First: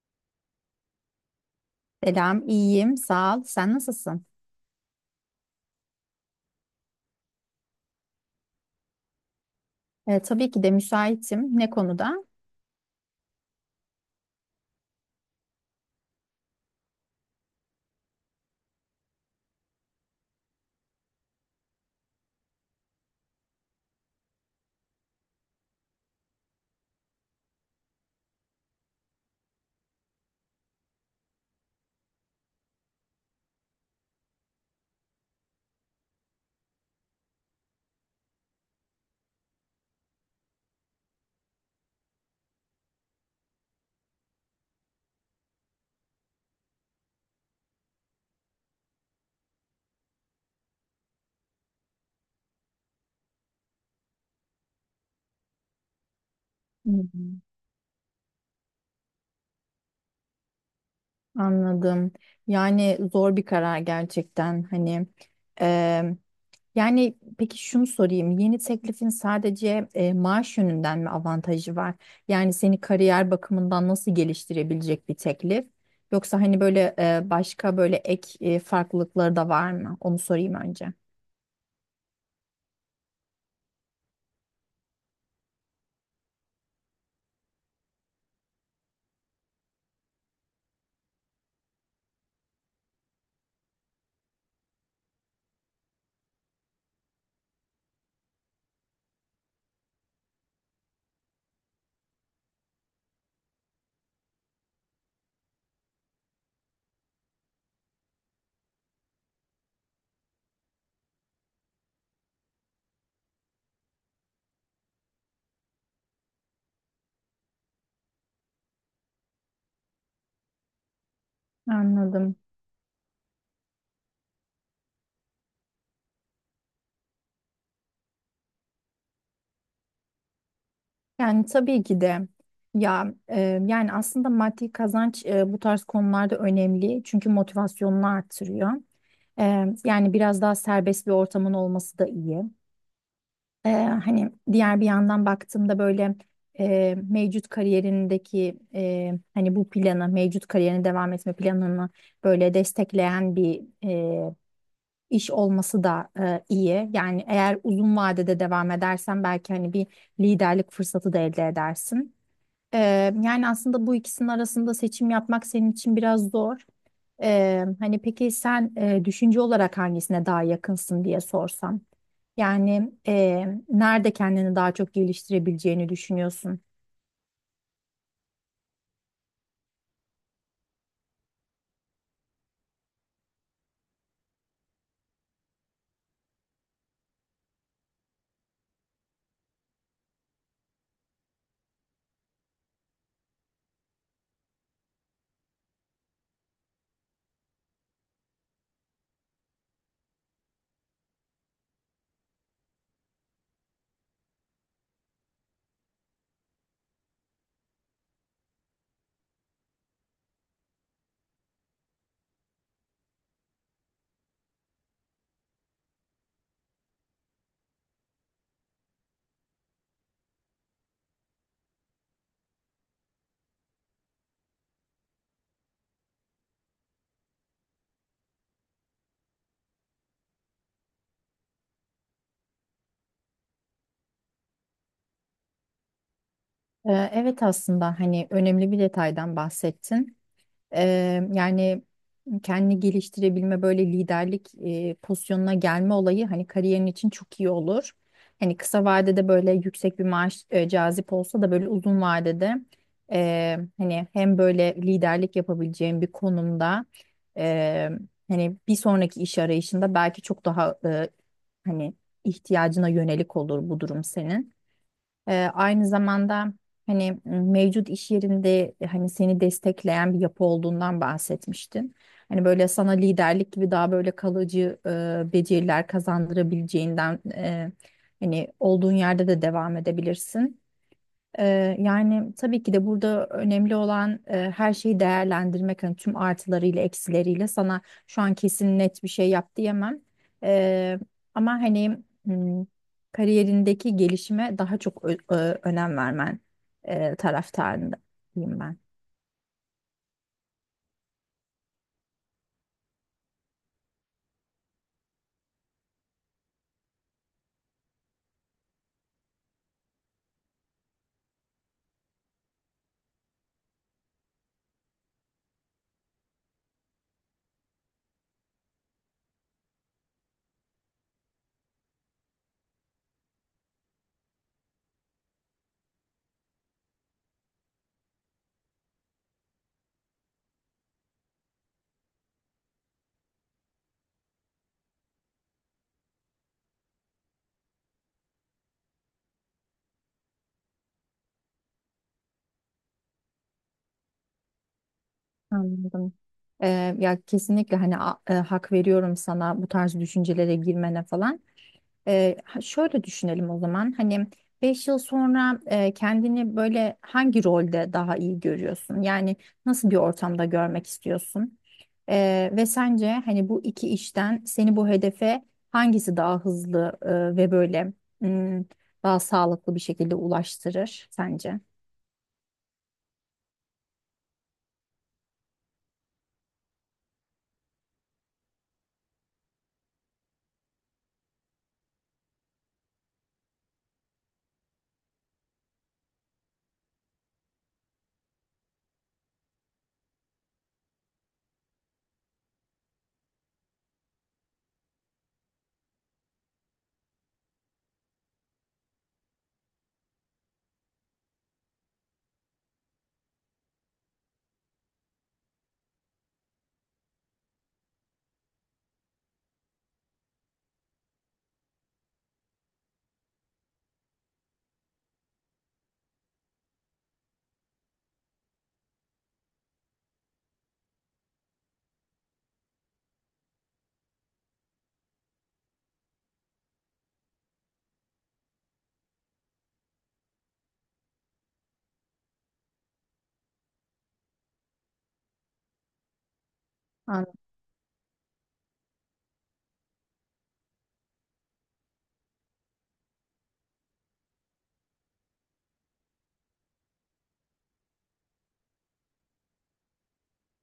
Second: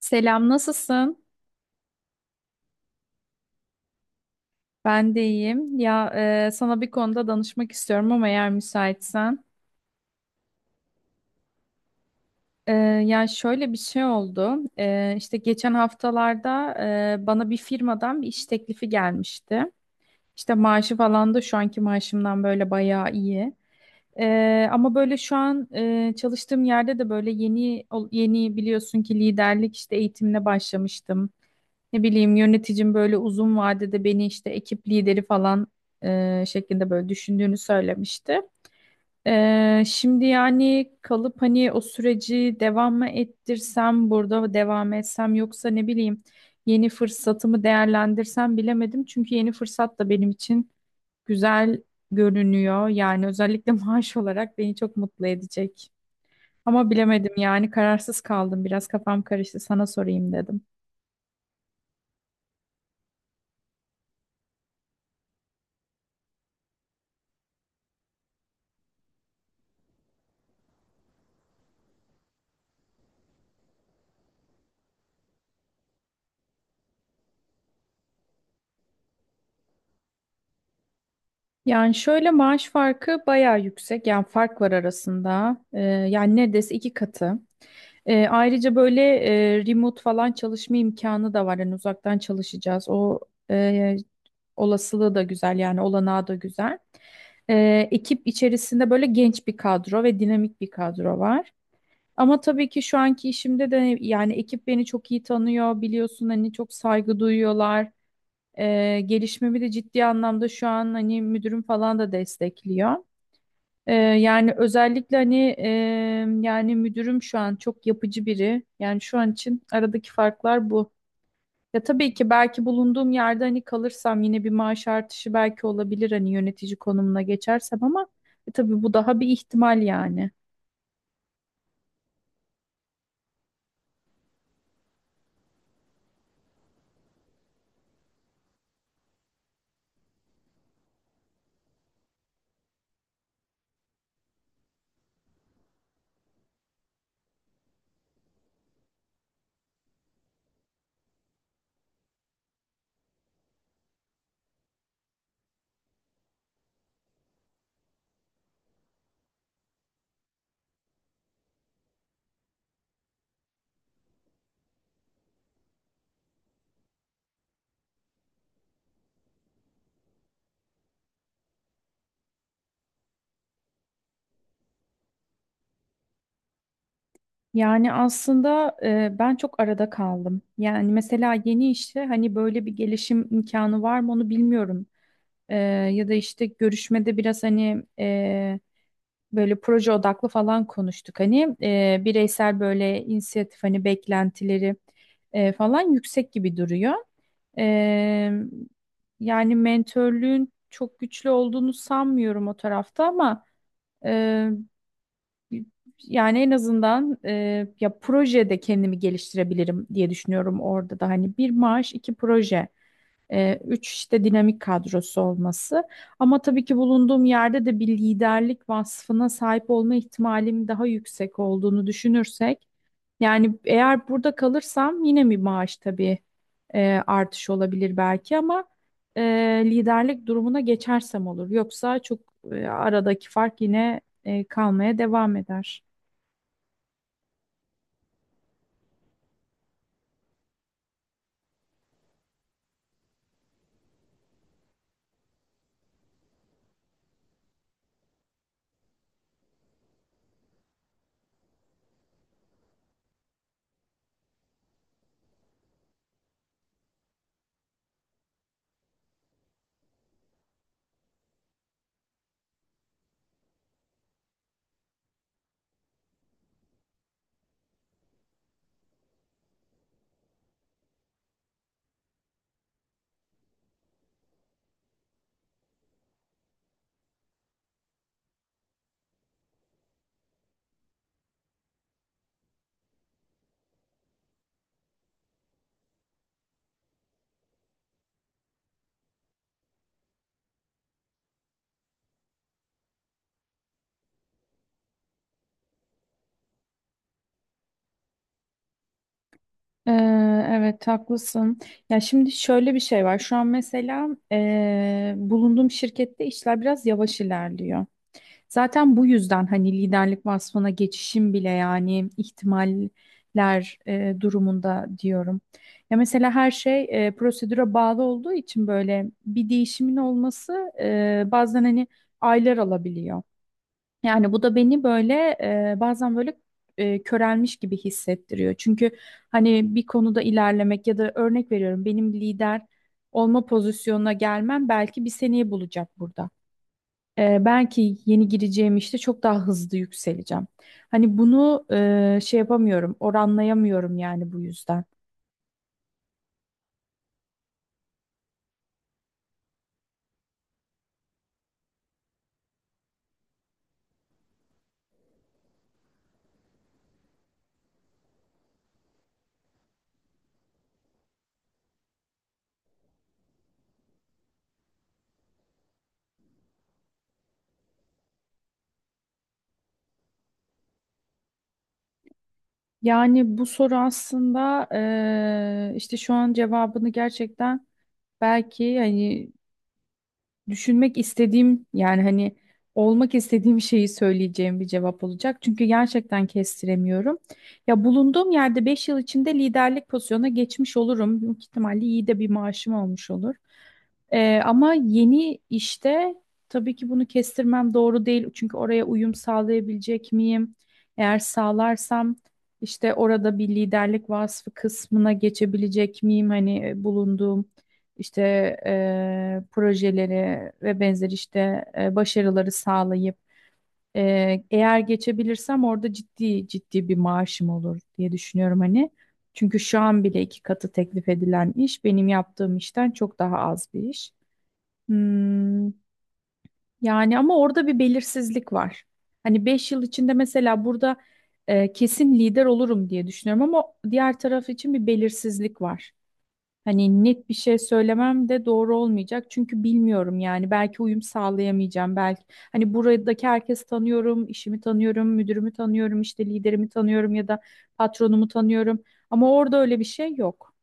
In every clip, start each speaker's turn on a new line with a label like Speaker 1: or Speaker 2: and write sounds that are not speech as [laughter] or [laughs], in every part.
Speaker 1: Selam, nasılsın?
Speaker 2: Selam, iyiyim, sağ ol. Sen nasılsın?
Speaker 1: Ben de iyiyim. Ya sana bir konuda danışmak istiyorum, ama eğer müsaitsen.
Speaker 2: Tabii ki de müsaitim. Ne konuda?
Speaker 1: E, Ya şöyle bir şey oldu. İşte geçen haftalarda bana bir firmadan bir iş teklifi gelmişti. İşte maaşı falan da şu anki maaşımdan böyle bayağı iyi. Ama böyle şu an çalıştığım yerde de böyle yeni, biliyorsun ki, liderlik işte eğitimine başlamıştım. Ne bileyim, yöneticim böyle uzun vadede beni işte ekip lideri falan şeklinde böyle düşündüğünü söylemişti. Şimdi yani kalıp hani o süreci devam mı ettirsem, burada mı devam etsem, yoksa ne bileyim yeni fırsatımı değerlendirsem bilemedim. Çünkü yeni fırsat da benim için güzel görünüyor. Yani özellikle [laughs] maaş olarak beni çok mutlu edecek. Ama bilemedim,
Speaker 2: Hmm,
Speaker 1: yani kararsız kaldım, biraz kafam karıştı, sana sorayım dedim.
Speaker 2: anladım. Yani zor bir karar gerçekten. Hani e, yani peki şunu sorayım. Yeni teklifin sadece maaş yönünden mi avantajı var? Yani seni kariyer bakımından nasıl geliştirebilecek bir teklif? Yoksa hani böyle başka böyle ek farklılıkları da var mı? Onu sorayım önce.
Speaker 1: Yani şöyle, maaş farkı bayağı yüksek. Yani fark var arasında. Yani neredeyse iki katı. Ayrıca böyle remote falan çalışma imkanı da var. Yani uzaktan çalışacağız. O e, olasılığı da güzel, yani olanağı da güzel. Ekip içerisinde böyle genç bir kadro ve dinamik bir kadro var. Ama tabii ki şu anki işimde de yani ekip beni çok iyi tanıyor, biliyorsun, hani çok saygı duyuyorlar. Gelişmemi de ciddi anlamda şu an hani müdürüm falan da destekliyor. Yani özellikle, hani, yani müdürüm şu an çok yapıcı biri. Yani şu an için aradaki farklar bu. Ya tabii ki
Speaker 2: Anladım.
Speaker 1: belki bulunduğum yerde, hani kalırsam, yine bir maaş artışı belki olabilir, hani yönetici konumuna geçersem, ama tabii bu daha bir ihtimal yani.
Speaker 2: Yani tabii ki de ya yani aslında maddi kazanç bu tarz konularda önemli çünkü motivasyonunu artırıyor. Yani biraz daha serbest bir ortamın olması da iyi. Hani diğer bir yandan baktığımda böyle mevcut kariyerindeki hani bu planı mevcut kariyerine devam etme planını böyle destekleyen bir iş olması da iyi. Yani eğer uzun vadede devam edersen belki hani bir liderlik fırsatı da elde edersin. Ee, yani aslında bu ikisinin arasında seçim yapmak senin için biraz zor. Hani peki sen düşünce olarak hangisine daha yakınsın diye sorsam. Yani nerede kendini daha çok geliştirebileceğini düşünüyorsun?
Speaker 1: Yani aslında ben çok arada kaldım. Yani mesela yeni işte hani böyle bir gelişim imkanı var mı, onu bilmiyorum. Ee, Ya da işte görüşmede biraz hani böyle proje odaklı falan konuştuk. Hani bireysel böyle inisiyatif, hani beklentileri falan yüksek gibi duruyor. Ee, Yani mentörlüğün çok güçlü olduğunu sanmıyorum o tarafta, ama e, yani en azından, ya projede kendimi geliştirebilirim diye düşünüyorum, orada da hani bir maaş, iki proje. Üç, işte dinamik kadrosu olması. Ama tabii ki bulunduğum yerde de bir liderlik vasfına sahip olma ihtimalim daha yüksek olduğunu düşünürsek, yani eğer burada kalırsam yine bir maaş, tabii, artış olabilir belki, ama e, liderlik durumuna geçersem olur. Yoksa çok, aradaki fark yine kalmaya devam eder.
Speaker 2: Evet aslında hani önemli bir detaydan bahsettin. Yani kendini geliştirebilme böyle liderlik pozisyonuna gelme olayı hani kariyerin için çok iyi olur. Hani kısa vadede böyle yüksek bir maaş cazip olsa da böyle uzun vadede hani hem böyle liderlik yapabileceğin bir konumda eee, hani bir sonraki iş arayışında belki çok daha hani ihtiyacına yönelik olur bu durum senin. Aynı zamanda hani mevcut iş yerinde hani seni destekleyen bir yapı olduğundan bahsetmiştin. Hani böyle sana liderlik gibi daha böyle kalıcı beceriler kazandırabileceğinden hani olduğun yerde de devam edebilirsin. Yani tabii ki de burada önemli olan her şeyi değerlendirmek. Hani tüm artılarıyla eksileriyle sana şu an kesin net bir şey yap diyemem. Ee, ama hani kariyerindeki gelişime daha çok önem vermen taraftarındayım ben.
Speaker 1: Ee, evet, haklısın. Ya şimdi şöyle bir şey var. Şu an mesela, bulunduğum şirkette işler biraz yavaş ilerliyor. Zaten bu yüzden hani liderlik vasfına geçişim bile yani ihtimaller durumunda diyorum. Ya mesela her şey prosedüre bağlı olduğu için böyle bir değişimin olması bazen, hani, aylar alabiliyor. Yani bu da beni böyle bazen böyle körelmiş gibi hissettiriyor. Çünkü hani bir konuda ilerlemek ya da, örnek veriyorum, benim lider olma pozisyonuna gelmem belki bir seneyi bulacak burada. Belki yeni gireceğim işte çok daha hızlı yükseleceğim. Hani bunu şey yapamıyorum, oranlayamıyorum yani, bu yüzden.
Speaker 2: Anladım. Ya kesinlikle hani hak veriyorum sana bu tarz düşüncelere girmene falan. Şöyle düşünelim o zaman. Hani 5 yıl sonra kendini böyle hangi rolde daha iyi görüyorsun? Yani nasıl bir ortamda görmek istiyorsun? Ve sence hani bu iki işten seni bu hedefe hangisi daha hızlı ve böyle mm, daha sağlıklı bir şekilde ulaştırır sence?
Speaker 1: Yani bu soru aslında işte şu an cevabını, gerçekten belki hani düşünmek istediğim, yani hani olmak istediğim şeyi söyleyeceğim bir cevap olacak. Çünkü gerçekten kestiremiyorum. Ya bulunduğum yerde 5 yıl içinde liderlik pozisyonuna geçmiş olurum. Büyük ihtimalle iyi de bir maaşım olmuş olur. Ama yeni işte tabii ki bunu kestirmem doğru değil. Çünkü oraya uyum sağlayabilecek miyim? Eğer sağlarsam işte orada bir liderlik vasfı kısmına geçebilecek miyim? Hani, bulunduğum işte projeleri ve benzer işte başarıları sağlayıp eğer geçebilirsem, orada ciddi ciddi bir maaşım olur diye düşünüyorum hani. Çünkü şu an bile iki katı teklif edilen iş benim yaptığım işten çok daha az bir iş. Hmm, Yani ama orada bir belirsizlik var. Hani 5 yıl içinde mesela burada kesin lider olurum diye düşünüyorum, ama diğer taraf için bir belirsizlik var. Hani net bir şey söylemem de doğru olmayacak, çünkü bilmiyorum yani. Belki uyum sağlayamayacağım, belki, hani, buradaki herkesi tanıyorum, işimi tanıyorum, müdürümü tanıyorum, işte liderimi tanıyorum ya da patronumu tanıyorum, ama orada öyle bir şey yok.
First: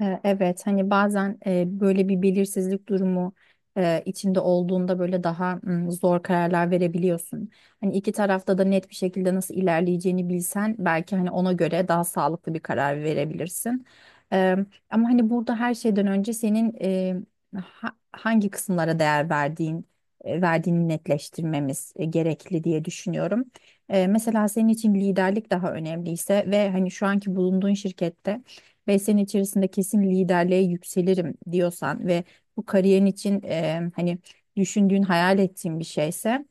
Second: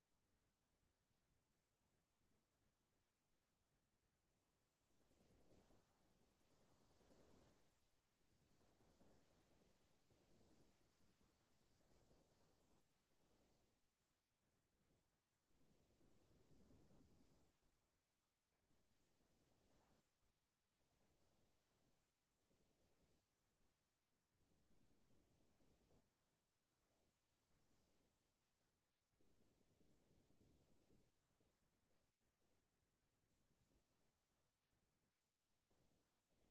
Speaker 2: Evet hani bazen böyle bir belirsizlik durumu içinde olduğunda böyle daha zor kararlar verebiliyorsun. Hani iki tarafta da net bir şekilde nasıl ilerleyeceğini bilsen belki hani ona göre daha sağlıklı bir karar verebilirsin. E, Ama hani burada her şeyden önce senin hangi kısımlara değer verdiğini netleştirmemiz gerekli diye düşünüyorum. Mesela senin için liderlik daha önemliyse ve hani şu anki bulunduğun şirkette 5 sene içerisinde kesin liderliğe yükselirim diyorsan ve bu kariyerin için hani düşündüğün, hayal ettiğin bir şeyse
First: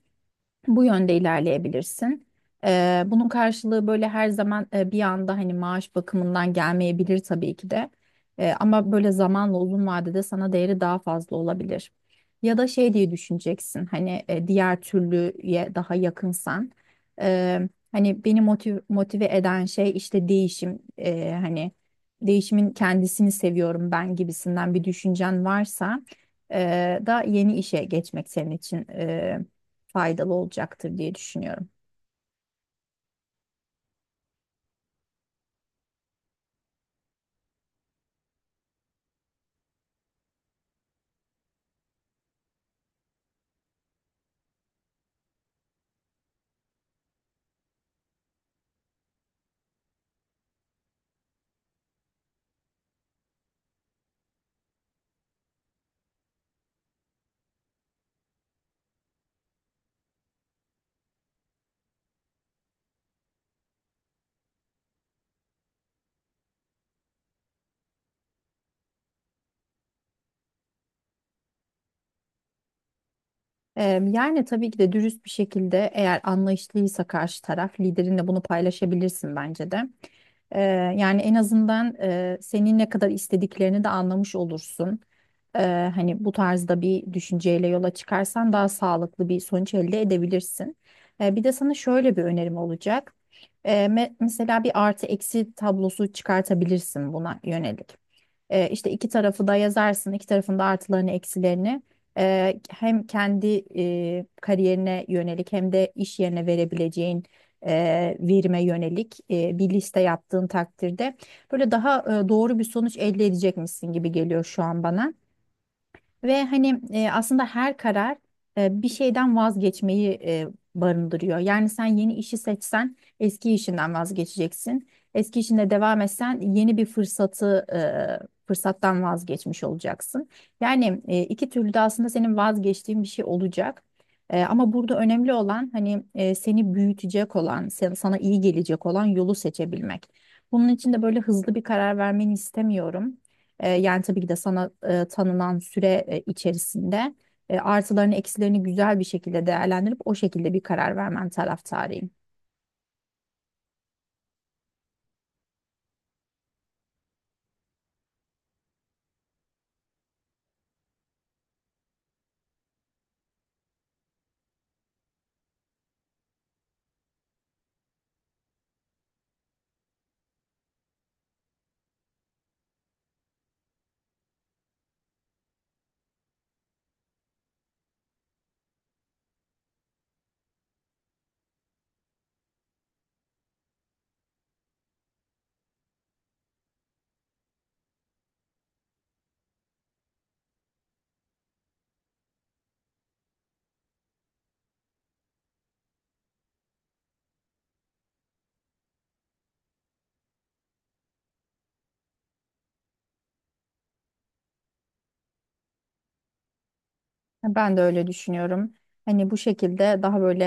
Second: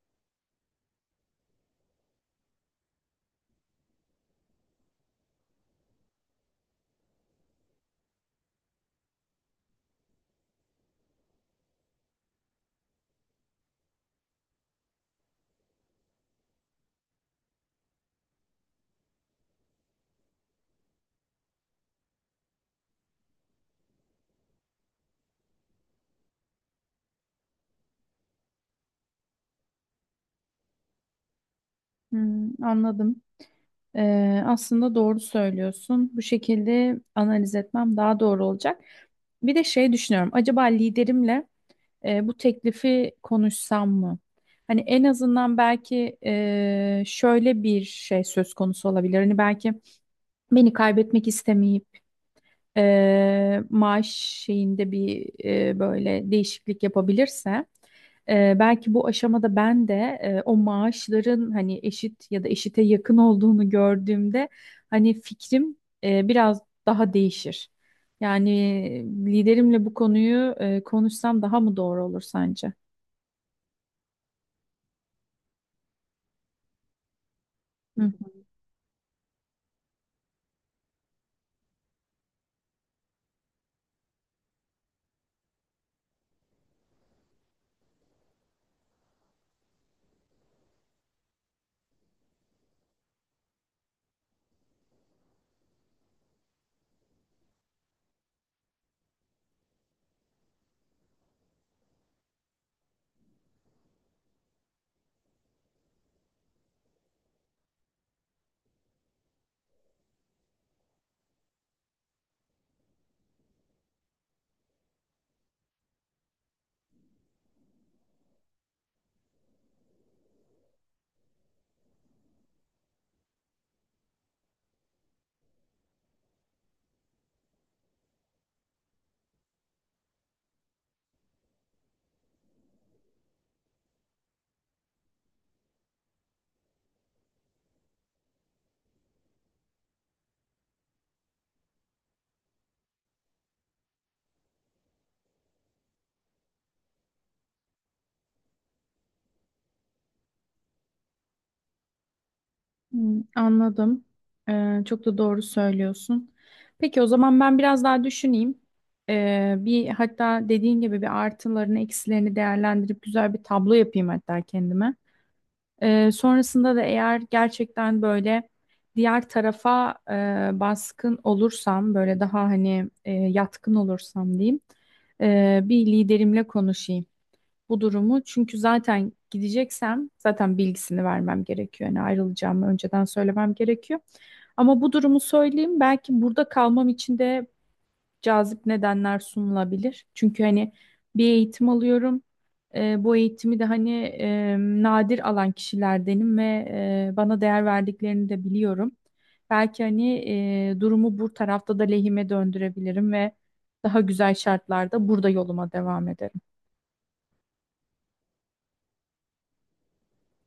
Speaker 2: bu yönde ilerleyebilirsin. Bunun karşılığı böyle her zaman bir anda hani maaş bakımından gelmeyebilir tabii ki de. Ama böyle zamanla uzun vadede sana değeri daha fazla olabilir. Ya da şey diye düşüneceksin hani diğer türlüye daha yakınsan. e, hani beni motive eden şey işte değişim. Hani değişimin kendisini seviyorum ben gibisinden bir düşüncen varsa da yeni işe geçmek senin için faydalı olacaktır diye düşünüyorum.
Speaker 1: Hmm, anladım. Aslında doğru söylüyorsun. Bu şekilde analiz etmem daha doğru olacak. Bir de şey düşünüyorum, acaba liderimle bu teklifi konuşsam mı? Hani en azından belki şöyle bir şey söz konusu olabilir. Hani belki beni kaybetmek istemeyip maaş şeyinde bir, böyle değişiklik yapabilirse, belki bu aşamada ben de o maaşların hani eşit ya da eşite yakın olduğunu gördüğümde, hani fikrim biraz daha değişir. Yani liderimle bu konuyu konuşsam daha mı doğru olur sence?
Speaker 2: Yani tabii ki de dürüst bir şekilde eğer anlayışlıysa karşı taraf
Speaker 1: Hı hı.
Speaker 2: liderinle bunu paylaşabilirsin bence de. Eee, yani en azından senin ne kadar istediklerini de anlamış olursun. Hani bu tarzda bir düşünceyle yola çıkarsan daha sağlıklı bir sonuç elde edebilirsin. Bir de sana şöyle bir önerim olacak. Mesela bir artı eksi tablosu çıkartabilirsin buna yönelik. E, işte iki tarafı da yazarsın. İki tarafın da artılarını, eksilerini. Hem kendi kariyerine yönelik hem de iş yerine verebileceğin verime yönelik bir liste yaptığın takdirde böyle daha doğru bir sonuç elde edecekmişsin gibi geliyor şu an bana. Ve hani aslında her karar bir şeyden vazgeçmeyi barındırıyor. Yani sen yeni işi seçsen eski işinden vazgeçeceksin. Eski işinde devam etsen yeni bir fırsattan vazgeçmiş olacaksın. Yani iki türlü de aslında senin vazgeçtiğin bir şey olacak. Ama burada önemli olan hani seni büyütecek olan, sana iyi gelecek olan yolu seçebilmek. Bunun için de böyle hızlı bir karar vermeni istemiyorum. Yani tabii ki de sana tanınan süre içerisinde artılarını eksilerini güzel bir şekilde değerlendirip o şekilde bir karar vermen taraftarıyım.
Speaker 1: Hı, anladım. Çok da doğru söylüyorsun. Peki o zaman ben biraz daha düşüneyim. Bir, hatta dediğin gibi, bir artılarını eksilerini değerlendirip güzel bir tablo yapayım hatta kendime. Sonrasında da eğer gerçekten böyle diğer tarafa baskın olursam, böyle daha hani yatkın olursam diyeyim, bir liderimle konuşayım bu durumu. Çünkü zaten gideceksem zaten bilgisini vermem gerekiyor. Yani ayrılacağımı önceden söylemem gerekiyor. Ama bu durumu söyleyeyim, belki burada kalmam için de cazip nedenler sunulabilir. Çünkü hani bir eğitim alıyorum. Bu eğitimi de hani nadir alan kişilerdenim ve bana değer verdiklerini de biliyorum. Belki hani durumu bu tarafta da lehime döndürebilirim ve daha güzel şartlarda burada yoluma devam ederim.
Speaker 2: Ben de öyle düşünüyorum. Hani bu şekilde daha böyle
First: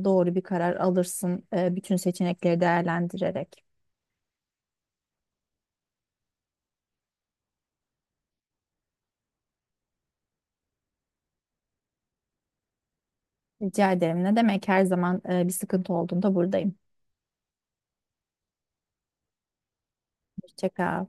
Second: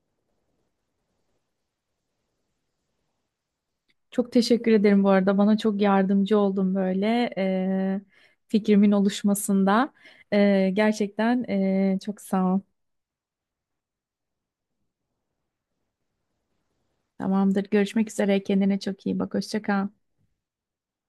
Speaker 2: doğru bir karar alırsın bütün seçenekleri değerlendirerek.
Speaker 1: Çok teşekkür ederim bu arada. Bana çok yardımcı oldun böyle, fikrimin oluşmasında. Gerçekten, çok sağ ol.
Speaker 2: Rica ederim. Ne demek her zaman bir sıkıntı olduğunda buradayım.
Speaker 1: Tamamdır. Görüşmek üzere. Kendine çok iyi bak. Hoşça kal.
Speaker 2: Hoşça kal.